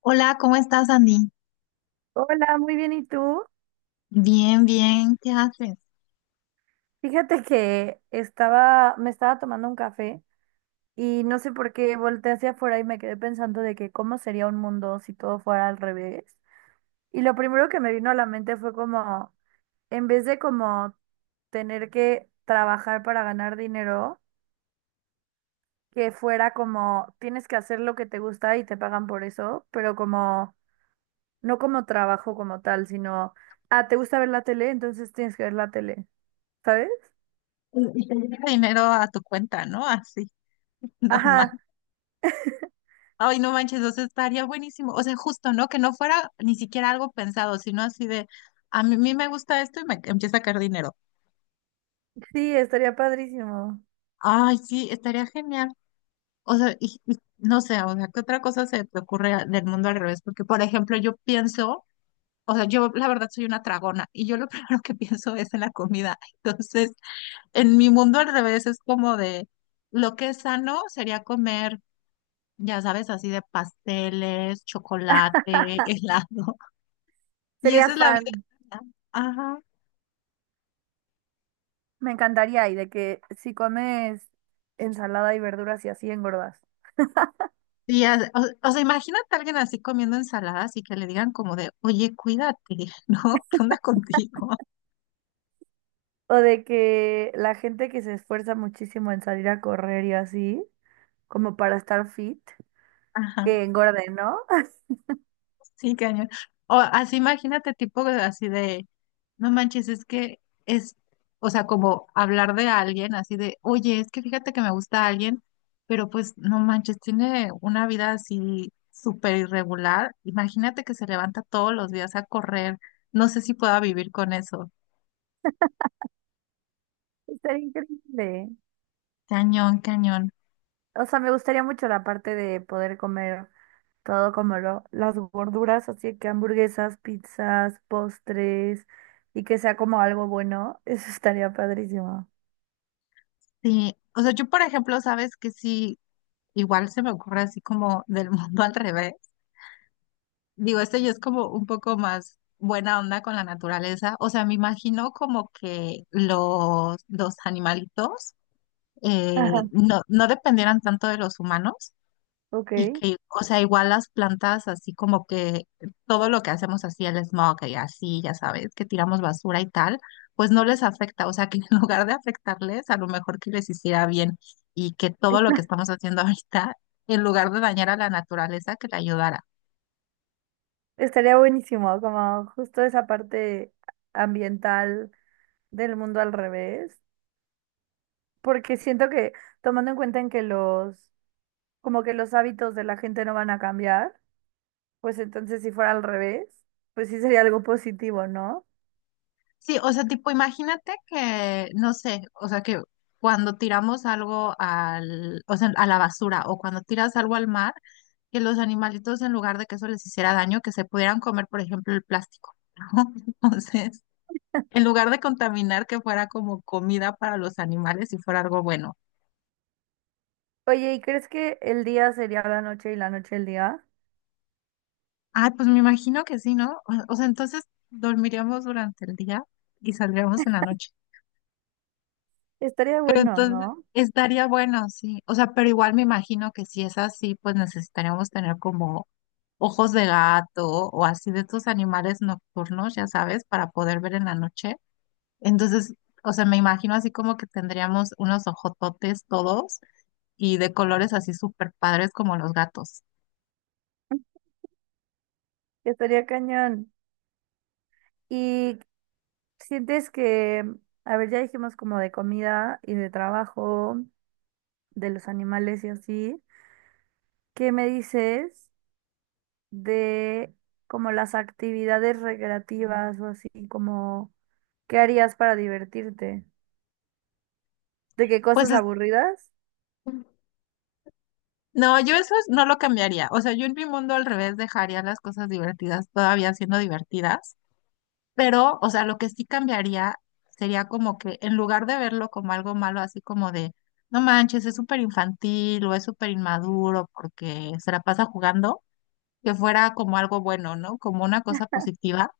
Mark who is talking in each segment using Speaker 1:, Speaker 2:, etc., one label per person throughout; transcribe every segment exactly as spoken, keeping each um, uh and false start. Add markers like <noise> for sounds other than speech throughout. Speaker 1: Hola, ¿cómo estás, Andy?
Speaker 2: Hola, muy bien, ¿y tú?
Speaker 1: Bien, bien, ¿qué haces?
Speaker 2: Fíjate que estaba, me estaba tomando un café y no sé por qué volteé hacia afuera y me quedé pensando de que cómo sería un mundo si todo fuera al revés. Y lo primero que me vino a la mente fue como, en vez de como tener que trabajar para ganar dinero, que fuera como, tienes que hacer lo que te gusta y te pagan por eso, pero como, no como trabajo como tal, sino, ah, ¿te gusta ver la tele? Entonces tienes que ver la tele, ¿sabes?
Speaker 1: Y te llega dinero a tu cuenta, ¿no? Así, <laughs>
Speaker 2: Ajá.
Speaker 1: normal. Ay, no manches, eso estaría buenísimo. O sea, justo, ¿no? Que no fuera ni siquiera algo pensado, sino así de, a mí, mí me gusta esto y me empieza a caer dinero.
Speaker 2: Sí, estaría padrísimo.
Speaker 1: Ay, sí, estaría genial. O sea, y, y no sé, o sea, ¿qué otra cosa se te ocurre a- del mundo al revés? Porque, por ejemplo, yo pienso, o sea, yo la verdad soy una tragona y yo lo <laughs> primero que pienso es en la comida. Entonces, en mi mundo al revés es como de lo que es sano sería comer, ya sabes, así de pasteles, chocolate, <laughs> helado. Y
Speaker 2: Sería
Speaker 1: esa es la vida
Speaker 2: fan.
Speaker 1: sana. Ajá.
Speaker 2: Me encantaría. Y de que si comes ensalada y verduras y así engordas.
Speaker 1: Y ya- o, o sea, imagínate a alguien así comiendo ensaladas y que le digan como de, oye, cuídate, <laughs> ¿no? ¿Qué onda contigo?
Speaker 2: O de que la gente que se esfuerza muchísimo en salir a correr y así, como para estar fit,
Speaker 1: Ajá.
Speaker 2: que engorde, ¿no? <laughs>
Speaker 1: Sí, cañón. O así imagínate, tipo de- así de, no manches, es que es, o sea, como hablar de alguien, así de, oye, es que fíjate que me gusta alguien, pero pues no manches, tiene una vida así súper irregular. Imagínate que se levanta todos los días a correr. No sé si pueda vivir con eso.
Speaker 2: Estaría increíble.
Speaker 1: Cañón, cañón.
Speaker 2: O sea, me gustaría mucho la parte de poder comer todo como lo, las gorduras, así que hamburguesas, pizzas, postres y que sea como algo bueno. <laughs> Eso estaría padrísimo.
Speaker 1: Sí, o sea, yo por ejemplo, sabes que sí, igual se me ocurre así como del <laughs> mundo al revés. Digo, este ya es como un poco más buena onda con la naturaleza. O sea, me imagino como que los, los animalitos
Speaker 2: Ajá,
Speaker 1: eh, no, no dependieran tanto de los humanos y
Speaker 2: ok.
Speaker 1: que, o sea, igual las plantas, así como que todo lo que hacemos así, el smog y así, ya sabes, que tiramos basura y tal, pues no les afecta. O sea, que <laughs> en lugar de afectarles, a lo mejor que les hiciera bien y que todo lo que estamos haciendo ahorita, en lugar de dañar a la naturaleza, que le ayudara.
Speaker 2: Estaría buenísimo, como justo esa parte ambiental del mundo al revés, porque siento que tomando en cuenta en que los, como que los hábitos de la gente no van a cambiar, pues entonces si fuera al revés, pues sí sería algo positivo, ¿no?
Speaker 1: Sí, o sea, tipo, imagínate que, no sé, o sea, que cuando tiramos algo al, o sea, a la basura o cuando tiras algo al mar, que los animalitos en lugar de que eso les hiciera daño, que se pudieran comer, por ejemplo, el plástico, ¿no? <laughs> Entonces, en lugar de contaminar, que fuera como comida para los animales y fuera algo bueno.
Speaker 2: Oye, ¿y crees que el día sería la noche y la noche el día?
Speaker 1: Ah, pues me imagino que sí, ¿no? O o sea, entonces dormiríamos durante el día y saldríamos en la noche.
Speaker 2: Estaría bueno,
Speaker 1: Entonces,
Speaker 2: ¿no?
Speaker 1: estaría bueno, sí. O sea, pero igual me imagino que si es así, pues necesitaríamos tener como ojos de gato o así de estos animales nocturnos, ya sabes, para poder ver en la noche. Entonces, o sea, me imagino así como que tendríamos unos ojototes todos y de colores así súper padres como los gatos.
Speaker 2: Estaría cañón. ¿Y sientes que, a ver, ya dijimos como de comida y de trabajo, de los animales y así? ¿Qué me dices de como las actividades recreativas o así, como qué harías para divertirte? ¿De qué
Speaker 1: Pues
Speaker 2: cosas
Speaker 1: es-
Speaker 2: aburridas?
Speaker 1: no, yo eso es- no lo cambiaría. O sea, yo en mi mundo al revés dejaría las cosas divertidas todavía siendo divertidas. Pero, o sea, lo que sí cambiaría sería como que en lugar de verlo como algo malo, así como de, no manches, es súper infantil o es súper inmaduro porque se la pasa jugando, que fuera como algo bueno, ¿no? Como una cosa positiva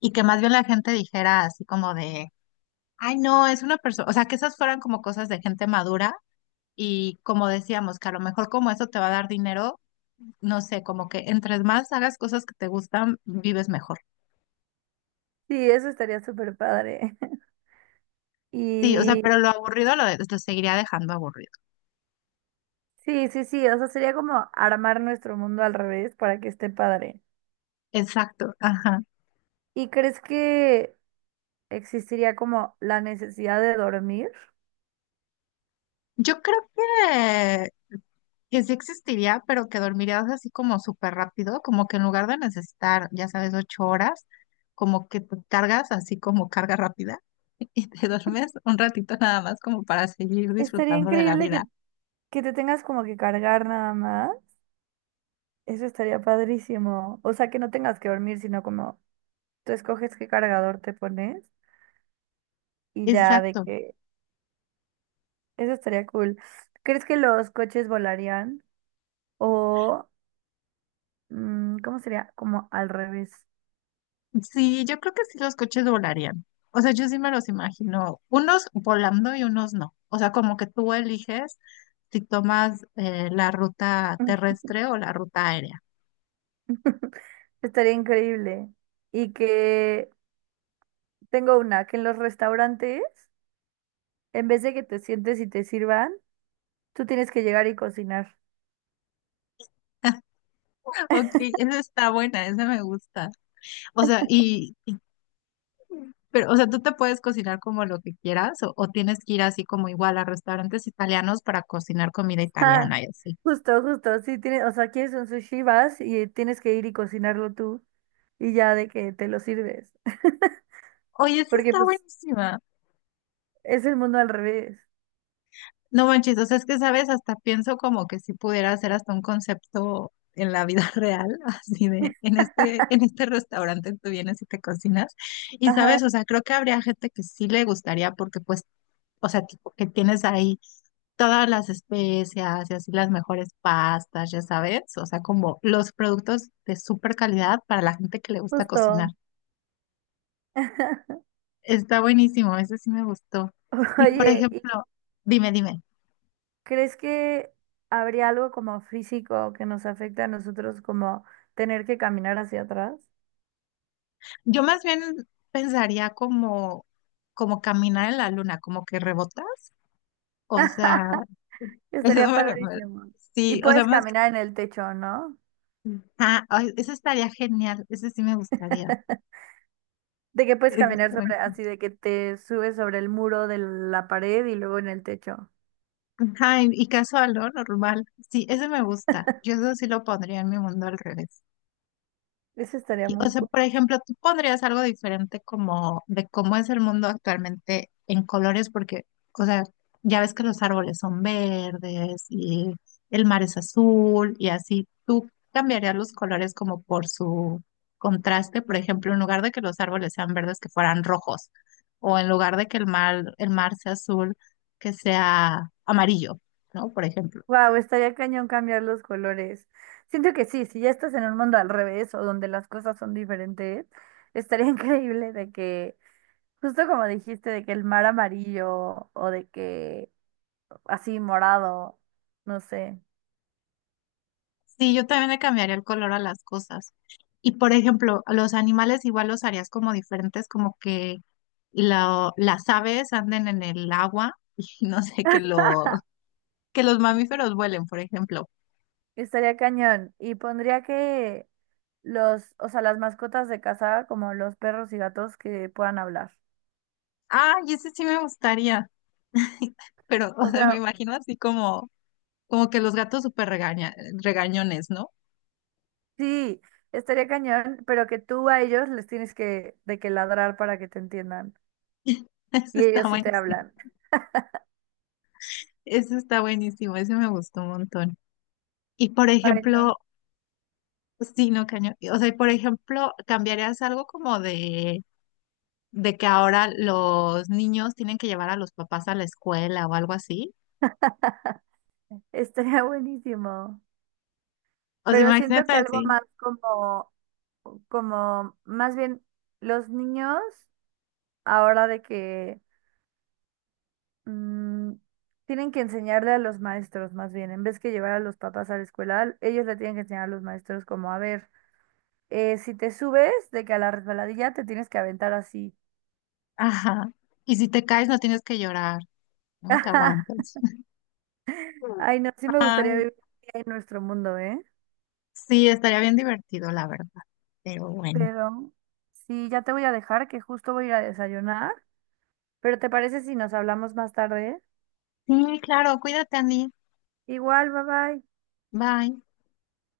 Speaker 1: y que más bien la gente dijera así como de, ay, no, es una persona, o sea, que esas fueran como cosas de gente madura y como decíamos, que a lo mejor como eso te va a dar dinero, no sé, como que entre más hagas cosas que te gustan, vives mejor.
Speaker 2: Sí, eso estaría súper padre. <laughs>
Speaker 1: Sí, o sea,
Speaker 2: Y
Speaker 1: pero lo aburrido lo, de- lo seguiría dejando aburrido.
Speaker 2: sí, sí, sí, o sea, sería como armar nuestro mundo al revés para que esté padre.
Speaker 1: Exacto, ajá.
Speaker 2: ¿Y crees que existiría como la necesidad de dormir?
Speaker 1: Yo creo que, que sí existiría, pero que dormirías así como súper rápido, como que en lugar de necesitar, ya sabes, ocho horas, como que te cargas así como carga rápida <laughs> y te duermes un ratito nada más como para seguir
Speaker 2: Estaría
Speaker 1: disfrutando de la
Speaker 2: increíble que,
Speaker 1: vida.
Speaker 2: que te tengas como que cargar nada más. Eso estaría padrísimo. O sea, que no tengas que dormir, sino como tú escoges qué cargador te pones y ya de
Speaker 1: Exacto.
Speaker 2: que eso estaría cool. ¿Crees que los coches volarían? O, mm, ¿cómo sería? Como al revés.
Speaker 1: Sí, yo creo que sí los coches volarían. O sea, yo sí me los imagino, unos volando y unos no. O sea, como que tú eliges si tomas eh, la ruta terrestre o la ruta aérea.
Speaker 2: <laughs> Estaría increíble. Y que tengo una, que en los restaurantes, en vez de que te sientes y te sirvan, tú tienes que llegar y cocinar.
Speaker 1: Ok, esa está buena, esa me gusta. O sea, y, pero, o sea, tú te puedes cocinar como lo que quieras o, o tienes que ir así como igual a restaurantes italianos para cocinar comida
Speaker 2: Ah,
Speaker 1: italiana y así.
Speaker 2: <laughs> justo, justo. Sí, tienes, o sea, quieres un sushi, vas y tienes que ir y cocinarlo tú y ya de que te lo sirves. <laughs>
Speaker 1: Oye, esa
Speaker 2: Porque
Speaker 1: está
Speaker 2: pues
Speaker 1: buenísima.
Speaker 2: es el mundo al revés.
Speaker 1: No manches, o sea, es que sabes, hasta pienso como que si pudiera hacer hasta un concepto en la vida <laughs> real, así de, en este,
Speaker 2: <laughs>
Speaker 1: en este restaurante tú vienes y te cocinas. Y
Speaker 2: Ajá,
Speaker 1: sabes, o sea, creo que habría gente que sí le gustaría porque pues, o sea, tipo, que tienes ahí todas las especias y así las mejores pastas, ya sabes, o sea, como los productos de súper calidad para la gente que le gusta cocinar.
Speaker 2: justo. <laughs>
Speaker 1: Está buenísimo, ese sí me gustó. Y por
Speaker 2: Oye, ¿y
Speaker 1: ejemplo, dime, dime,
Speaker 2: crees que habría algo como físico que nos afecte a nosotros como tener que caminar hacia atrás?
Speaker 1: yo más bien pensaría como, como caminar en la luna, como que rebotas, o sea,
Speaker 2: <laughs>
Speaker 1: <laughs> eso
Speaker 2: Estaría
Speaker 1: me- me-
Speaker 2: padrísimo. Y
Speaker 1: sí, o sea,
Speaker 2: puedes
Speaker 1: más que,
Speaker 2: caminar en el techo, ¿no?
Speaker 1: ah, ay, ese estaría genial, ese sí me gustaría.
Speaker 2: <laughs> De que puedes
Speaker 1: Eso
Speaker 2: caminar
Speaker 1: está.
Speaker 2: sobre, así de que te subes sobre el muro de la pared y luego en el techo.
Speaker 1: Ajá, y y casual, ¿no? Normal. Sí, ese me gusta. Yo eso sí lo pondría en mi mundo al revés.
Speaker 2: Eso estaría
Speaker 1: Y, o
Speaker 2: muy
Speaker 1: sea,
Speaker 2: cool.
Speaker 1: por ejemplo, tú pondrías algo diferente como de cómo es el mundo actualmente en colores, porque, o sea, ya ves que los árboles son verdes y el mar es azul y así. ¿Tú cambiarías los colores como por su contraste? Por ejemplo, en lugar de que los árboles sean verdes, que fueran rojos, o en lugar de que el mar, el mar sea azul, que sea amarillo, ¿no? Por ejemplo.
Speaker 2: Wow, estaría cañón cambiar los colores. Siento que sí, si ya estás en un mundo al revés o donde las cosas son diferentes, estaría <laughs> increíble de que, justo como dijiste, de que el mar amarillo o de que así morado, no sé,
Speaker 1: Sí, yo también le cambiaría el color a las cosas. Y por ejemplo, a los animales igual los harías como diferentes, como que la- las aves anden en el agua <laughs> y no sé, que, lo, que los mamíferos vuelen, por ejemplo.
Speaker 2: estaría cañón. Y pondría que los, o sea, las mascotas de casa, como los perros y gatos que puedan hablar.
Speaker 1: Ah, y ese sí me gustaría, <laughs> pero o
Speaker 2: O
Speaker 1: sea, me
Speaker 2: sea,
Speaker 1: imagino así como, como que los gatos súper regaña, regañones, ¿no?
Speaker 2: sí, estaría cañón, pero que tú a ellos les tienes que, de que ladrar para que te entiendan.
Speaker 1: <laughs> Ese
Speaker 2: Y
Speaker 1: está
Speaker 2: ellos sí te
Speaker 1: buenísimo,
Speaker 2: hablan.
Speaker 1: ese está buenísimo, ese me gustó un montón. Y por
Speaker 2: Ay, no.
Speaker 1: ejemplo, sí, no, cañón. O sea, y por ejemplo, ¿cambiarías algo como de, de que ahora los niños tienen que llevar a los papás a la escuela o algo así?
Speaker 2: <laughs> Estaría buenísimo.
Speaker 1: O sea,
Speaker 2: Pero siento
Speaker 1: imagínate
Speaker 2: que algo
Speaker 1: así.
Speaker 2: más como, como, más bien los niños, ahora de que mm, tienen que enseñarle a los maestros, más bien, en vez que llevar a los papás a la escuela, ellos le tienen que enseñar a los maestros como, a ver, eh, si te subes de que a la resbaladilla te tienes que aventar así.
Speaker 1: Ajá. Y si te caes, no tienes que llorar, no te
Speaker 2: <laughs>
Speaker 1: aguantas. <laughs>
Speaker 2: Ay, no, sí me
Speaker 1: Ay,
Speaker 2: gustaría vivir en nuestro mundo, ¿eh?
Speaker 1: sí, estaría bien divertido, la verdad. Pero bueno.
Speaker 2: Pero sí, ya te voy a dejar, que justo voy a ir a desayunar. Pero ¿te parece si nos hablamos más tarde?
Speaker 1: Sí, claro, cuídate, Andy.
Speaker 2: Igual, bye bye.
Speaker 1: Bye.